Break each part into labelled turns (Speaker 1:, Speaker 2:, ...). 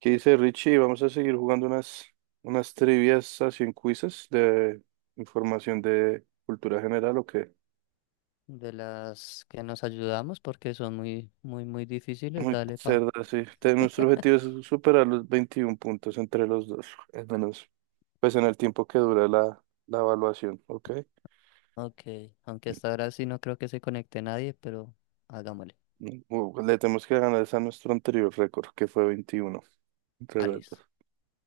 Speaker 1: ¿Qué dice Richie? Vamos a seguir jugando unas trivias así en quizzes de información de cultura general o qué.
Speaker 2: De las que nos ayudamos porque son muy, muy, muy difíciles,
Speaker 1: Muy
Speaker 2: dale pa.
Speaker 1: cerda, sí. Te- Nuestro objetivo es superar los 21 puntos entre los dos, al menos, pues en el tiempo que dura la evaluación, ¿ok?
Speaker 2: Ok, aunque hasta ahora sí no creo que se conecte nadie, pero hagámosle.
Speaker 1: Le tenemos que ganar esa a nuestro anterior récord, que fue 21 entre
Speaker 2: Ah,
Speaker 1: los
Speaker 2: listo.
Speaker 1: dos.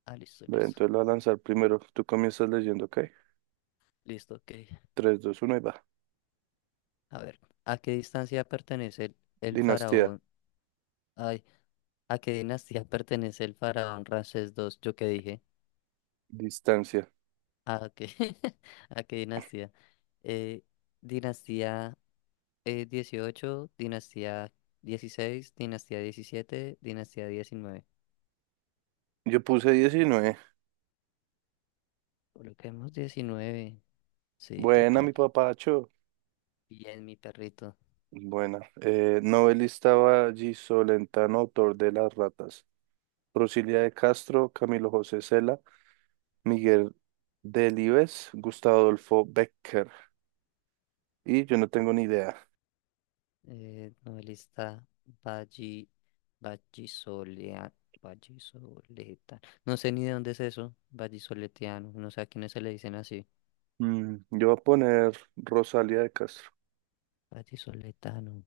Speaker 2: Ah, listo,
Speaker 1: Ve,
Speaker 2: listo.
Speaker 1: entonces lo voy a lanzar primero. Tú comienzas leyendo, ¿ok?
Speaker 2: Listo, ok.
Speaker 1: 3 2 1 y va.
Speaker 2: A ver, ¿a qué distancia pertenece el
Speaker 1: Dinastía,
Speaker 2: faraón? Ay, ¿a qué dinastía pertenece el faraón Ramsés II? ¿Yo qué dije?
Speaker 1: distancia.
Speaker 2: Ah, ok. ¿A qué dinastía? Eh, dinastía 18, dinastía dieciséis, dinastía diecisiete, dinastía diecinueve.
Speaker 1: Yo puse 19.
Speaker 2: Coloquemos diecinueve. Sí,
Speaker 1: Buena,
Speaker 2: total.
Speaker 1: mi papacho.
Speaker 2: Bien, mi perrito.
Speaker 1: Buena. Novelista Valle Solentano, autor de Las Ratas. Rosilia de Castro, Camilo José Cela, Miguel Delibes, Gustavo Adolfo Becker. Y yo no tengo ni idea.
Speaker 2: Novelista Valli, Vallisolea- Vallisoletano. No sé ni de dónde es eso. Vallisoletiano. No sé a quiénes se le dicen así.
Speaker 1: Yo voy a poner Rosalia de Castro.
Speaker 2: Vallisoletano.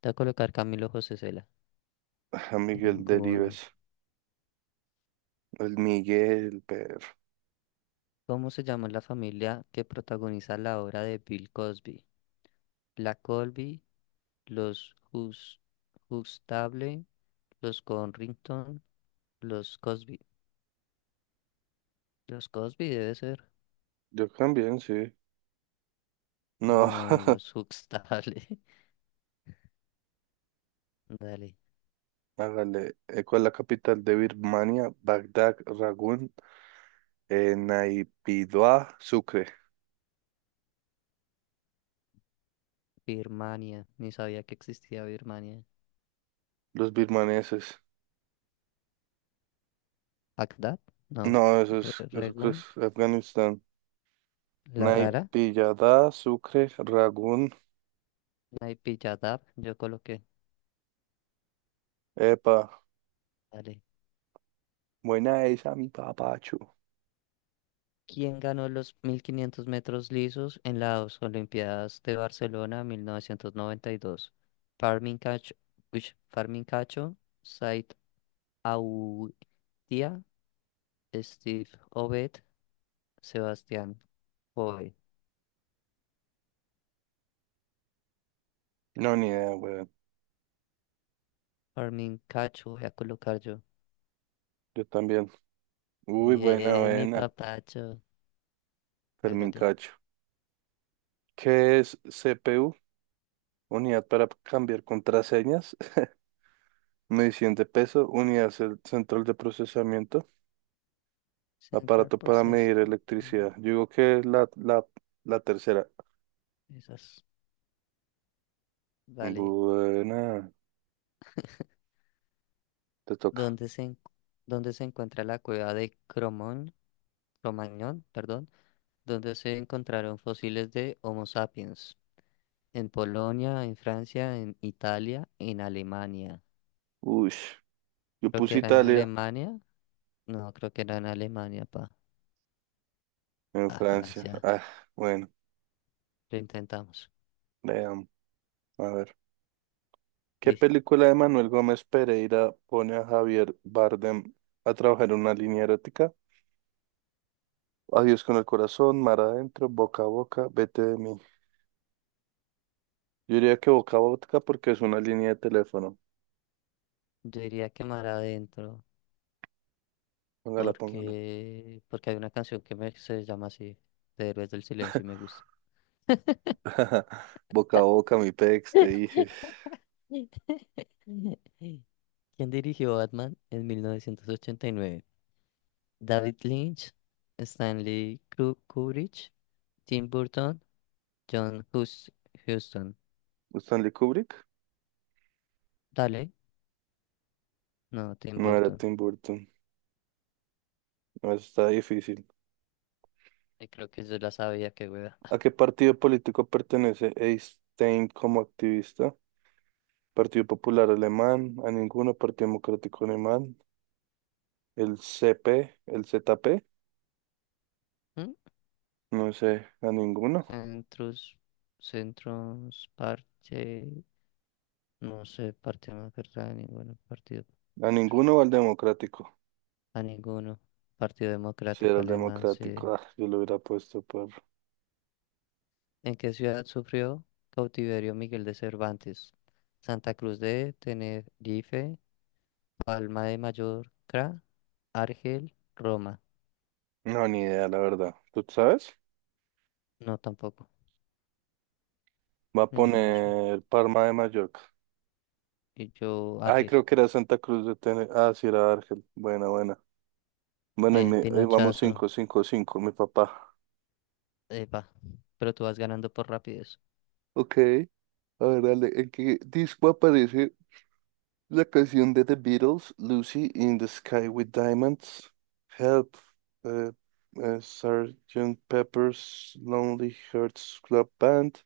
Speaker 2: Te voy a colocar Camilo José Cela.
Speaker 1: A Miguel
Speaker 2: Ninguno.
Speaker 1: Delibes. El Miguel, pero.
Speaker 2: ¿Cómo se llama la familia que protagoniza la obra de Bill Cosby? La Colby, los Hus- Huxtable, los Corrington, los Cosby. Los Cosby debe ser.
Speaker 1: Yo también, sí. No,
Speaker 2: No, los Huxtable. Dale. Dale.
Speaker 1: hágale. ¿Cuál es la capital de Birmania? Bagdad, Ragún, Naypyidaw, Sucre.
Speaker 2: Birmania. Ni sabía que existía Birmania.
Speaker 1: Los birmaneses.
Speaker 2: Bagdad. No.
Speaker 1: No, eso es, eso creo es
Speaker 2: Regún.
Speaker 1: Afganistán.
Speaker 2: La Rara.
Speaker 1: Naipillada, Sucre, Ragún.
Speaker 2: Naipilladav. Yo coloqué.
Speaker 1: Epa,
Speaker 2: Dale.
Speaker 1: buena esa, mi papacho.
Speaker 2: ¿Quién ganó los 1500 metros lisos en las Olimpiadas de Barcelona 1992? Farmin Cacho, uish, Farmin Cacho, Said Aoudia, Steve Obed, Sebastián Coe.
Speaker 1: No, ni idea, weón.
Speaker 2: Farmin Cacho, voy a colocar yo.
Speaker 1: Yo también. Uy, buena,
Speaker 2: Bien, mi
Speaker 1: buena.
Speaker 2: papacho.
Speaker 1: Fermín
Speaker 2: Hágale.
Speaker 1: Cacho. ¿Qué es CPU? Unidad para cambiar contraseñas. Medición de peso. Unidad cel- central de procesamiento.
Speaker 2: Central
Speaker 1: Aparato para medir
Speaker 2: Processing.
Speaker 1: electricidad. Yo digo que es la tercera.
Speaker 2: Esas. Vale.
Speaker 1: Buena. Te toca.
Speaker 2: ¿Dónde se, en- ¿Dónde se encuentra la cueva de Cromañón, perdón, donde se encontraron fósiles de Homo sapiens? En Polonia, en Francia, en Italia, en Alemania.
Speaker 1: Uy, yo
Speaker 2: Creo que
Speaker 1: puse
Speaker 2: era en
Speaker 1: Italia.
Speaker 2: Alemania. No, creo que era en Alemania, pa.
Speaker 1: En
Speaker 2: A
Speaker 1: Francia.
Speaker 2: Francia.
Speaker 1: Ah, bueno,
Speaker 2: Lo intentamos.
Speaker 1: veamos. A ver. ¿Qué
Speaker 2: Dice.
Speaker 1: película de Manuel Gómez Pereira pone a Javier Bardem a trabajar en una línea erótica? Adiós con el corazón, mar adentro, boca a boca, vete de mí. Yo diría que boca a boca porque es una línea de teléfono.
Speaker 2: Yo diría que mar adentro.
Speaker 1: Póngala, póngala.
Speaker 2: Porque hay una canción que me, se llama así, de Héroes del Silencio y me gusta.
Speaker 1: Boca a boca, mi pex, te dije.
Speaker 2: ¿Quién dirigió Batman en 1989? David Lynch, Kubrick, Tim Burton, John Hus- Huston.
Speaker 1: ¿Stanley Kubrick?
Speaker 2: Dale, no, Tim
Speaker 1: No era
Speaker 2: Burton.
Speaker 1: Tim Burton. No, eso está difícil.
Speaker 2: Creo que yo la sabía, que hueva.
Speaker 1: ¿A qué partido político pertenece Einstein como activista? Partido Popular Alemán, a ninguno, Partido Democrático Alemán, el CP, el ZP,
Speaker 2: ¿Mm?
Speaker 1: no sé,
Speaker 2: Centros, centros, parche, no sé, parte más verdad, ningún partido.
Speaker 1: a ninguno o al Democrático,
Speaker 2: A ninguno. Partido
Speaker 1: si era
Speaker 2: Democrático
Speaker 1: el
Speaker 2: Alemán, sí.
Speaker 1: Democrático, ah, yo lo hubiera puesto por,
Speaker 2: ¿En qué ciudad sufrió cautiverio Miguel de Cervantes? Santa Cruz de Tenerife, Palma de Mallorca, Argel, Roma.
Speaker 1: no, ni idea, la verdad, ¿tú sabes?
Speaker 2: No, tampoco.
Speaker 1: Va a
Speaker 2: Miguel de Cervantes.
Speaker 1: poner Parma de Mallorca,
Speaker 2: Y yo,
Speaker 1: ay,
Speaker 2: Argel.
Speaker 1: creo que era Santa Cruz de Tenerife, ah, sí, era Argel, buena, buena, bueno,
Speaker 2: Ahí
Speaker 1: y
Speaker 2: el
Speaker 1: me, ahí vamos
Speaker 2: pinochazo.
Speaker 1: 5 5 5, mi papá,
Speaker 2: Epa. Pero tú vas ganando por rapidez.
Speaker 1: ok, a ver, dale, ¿en qué disco aparece la canción de The Beatles, Lucy in the Sky with Diamonds, Help, eh, Sgt. Pepper's Lonely Hearts Club Band,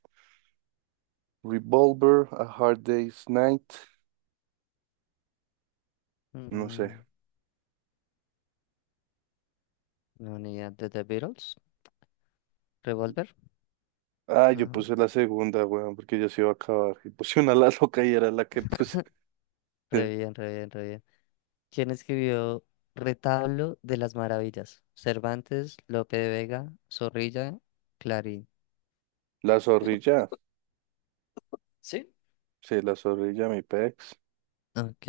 Speaker 1: Revolver, A Hard Day's Night, no sé.
Speaker 2: Mm, no, ni idea. ¿De The Beatles? ¿Revolver?
Speaker 1: Ah, yo
Speaker 2: No.
Speaker 1: puse la segunda, weón, porque ya se iba a acabar. Y puse una la loca y era la que puse.
Speaker 2: Re bien, re bien, re bien. ¿Quién escribió Retablo de las Maravillas? Cervantes, Lope de Vega, Zorrilla, Clarín.
Speaker 1: La zorrilla,
Speaker 2: ¿Sí?
Speaker 1: sí, la zorrilla, mi pex.
Speaker 2: Ok,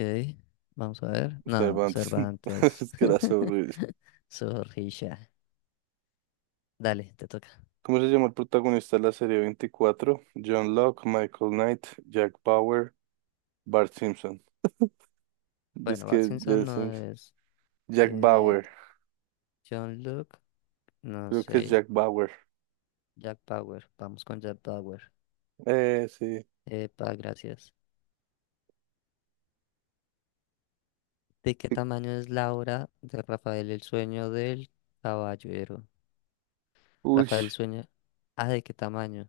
Speaker 2: vamos a ver. No,
Speaker 1: Cervantes,
Speaker 2: Cervantes.
Speaker 1: es que era zorrilla.
Speaker 2: Zorrilla. Dale, te toca.
Speaker 1: ¿Cómo se llama el protagonista de la serie 24? John Locke, Michael Knight, Jack Bauer, Bart Simpson. Es
Speaker 2: Bueno, Bart
Speaker 1: que ya
Speaker 2: Simpson
Speaker 1: es-
Speaker 2: no es.
Speaker 1: Jack
Speaker 2: eh,
Speaker 1: Bauer.
Speaker 2: John Luke, no
Speaker 1: Creo que es
Speaker 2: sé.
Speaker 1: Jack Bauer.
Speaker 2: Jack Bauer. Vamos con Jack Bauer.
Speaker 1: Sí.
Speaker 2: Epa, gracias. ¿De qué tamaño es la obra de Rafael el sueño del caballero?
Speaker 1: Uy,
Speaker 2: Rafael el sueño. Ah, ¿de qué tamaño?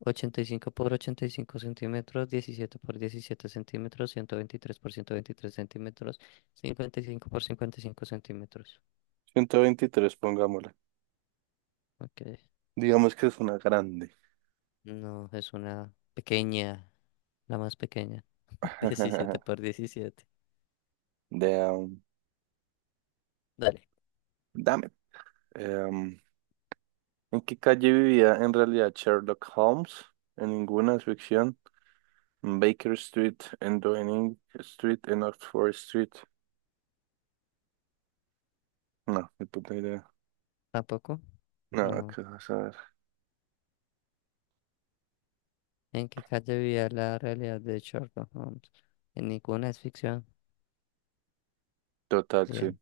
Speaker 2: Ochenta y cinco por 85 centímetros, 17 por 17 centímetros, 123 por 123 centímetros, 55 por 55 centímetros.
Speaker 1: 123 pongámosle.
Speaker 2: Ok,
Speaker 1: Digamos que es una grande.
Speaker 2: no, es una pequeña, la más pequeña. Diecisiete por diecisiete.
Speaker 1: De, um,
Speaker 2: Dale.
Speaker 1: dame. Em, ¿En qué calle vivía en realidad Sherlock Holmes? En ninguna es ficción. En Baker Street, en Downing Street, en Oxford Street. No, ni puta idea.
Speaker 2: ¿Tampoco?
Speaker 1: No,
Speaker 2: No.
Speaker 1: qué vas a ver.
Speaker 2: ¿En qué calle vivía la realidad de Sherlock Holmes? En ninguna, es ficción.
Speaker 1: Total, sí.
Speaker 2: Bien,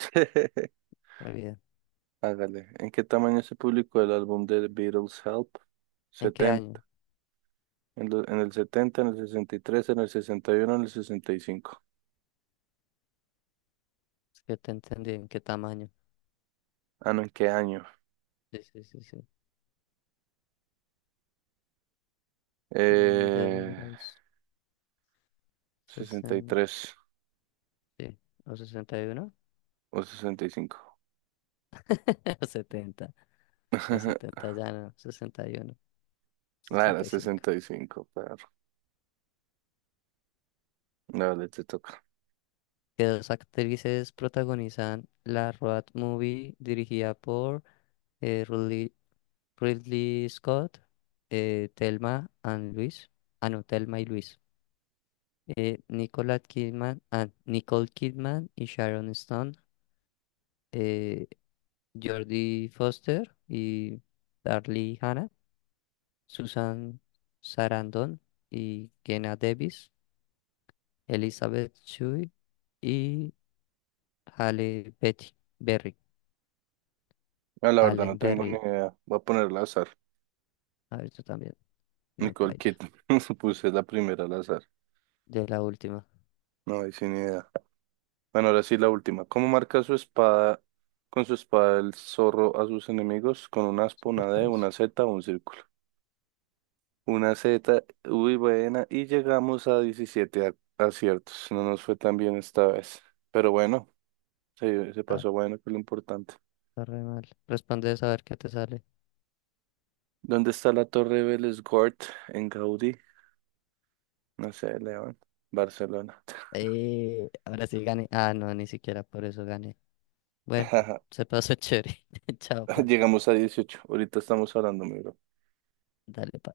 Speaker 2: muy bien.
Speaker 1: Hágale. ¿En qué tamaño se publicó el álbum de The Beatles Help?
Speaker 2: ¿En qué
Speaker 1: 70.
Speaker 2: año?
Speaker 1: En, lo- en el 70, en el 63, en el 61, en el 65.
Speaker 2: Es que te entendí, ¿en qué tamaño?
Speaker 1: Ah, no, ¿en qué año?
Speaker 2: Sí, sí, sí, sí. Desde los
Speaker 1: Eh, sesenta y
Speaker 2: sesenta.
Speaker 1: tres
Speaker 2: Sí, o sesenta y uno.
Speaker 1: o 65.
Speaker 2: O setenta. O 70 ya no, sesenta, sesenta y uno,
Speaker 1: Ah, era
Speaker 2: sesenta y cinco.
Speaker 1: 65, pero. Dale, te toca.
Speaker 2: Que dos actrices protagonizan la road movie dirigida por eh, Ridley, Ridley Scott. Thelma and Luis, ah no, Thelma y Luis. Nicole Kidman y Sharon Stone. eh, Jodie Foster y Darlie Hannah. Susan Sarandon y Kenna Davis, Elizabeth Shue y Halle Betty Berry,
Speaker 1: Ah, la verdad no
Speaker 2: Allen
Speaker 1: tengo ni
Speaker 2: Berry.
Speaker 1: idea. Voy a ponerla al azar.
Speaker 2: A ver, tú también, no
Speaker 1: Nicole
Speaker 2: baila.
Speaker 1: Kidman. Puse la primera al azar.
Speaker 2: De la última,
Speaker 1: No hay sin idea. Bueno, ahora sí la última. ¿Cómo marca su espada, con su espada el zorro a sus enemigos? Con una aspa,
Speaker 2: super
Speaker 1: una D,
Speaker 2: fácil.
Speaker 1: una Z o un círculo. Una Z, uy, buena. Y llegamos a 17 a- aciertos. No nos fue tan bien esta vez. Pero bueno, se
Speaker 2: Ah,
Speaker 1: pasó bueno, que es lo importante.
Speaker 2: está re mal. Responde a ver qué te sale.
Speaker 1: ¿Dónde está la Torre Vélez-Gort en Gaudí? No sé, León. Barcelona.
Speaker 2: Ahora sí gané. Ah, no, ni siquiera por eso gané. Bueno, se pasó chévere. Chao, pa.
Speaker 1: Llegamos a 18. Ahorita estamos hablando, mi bro.
Speaker 2: Dale, pa.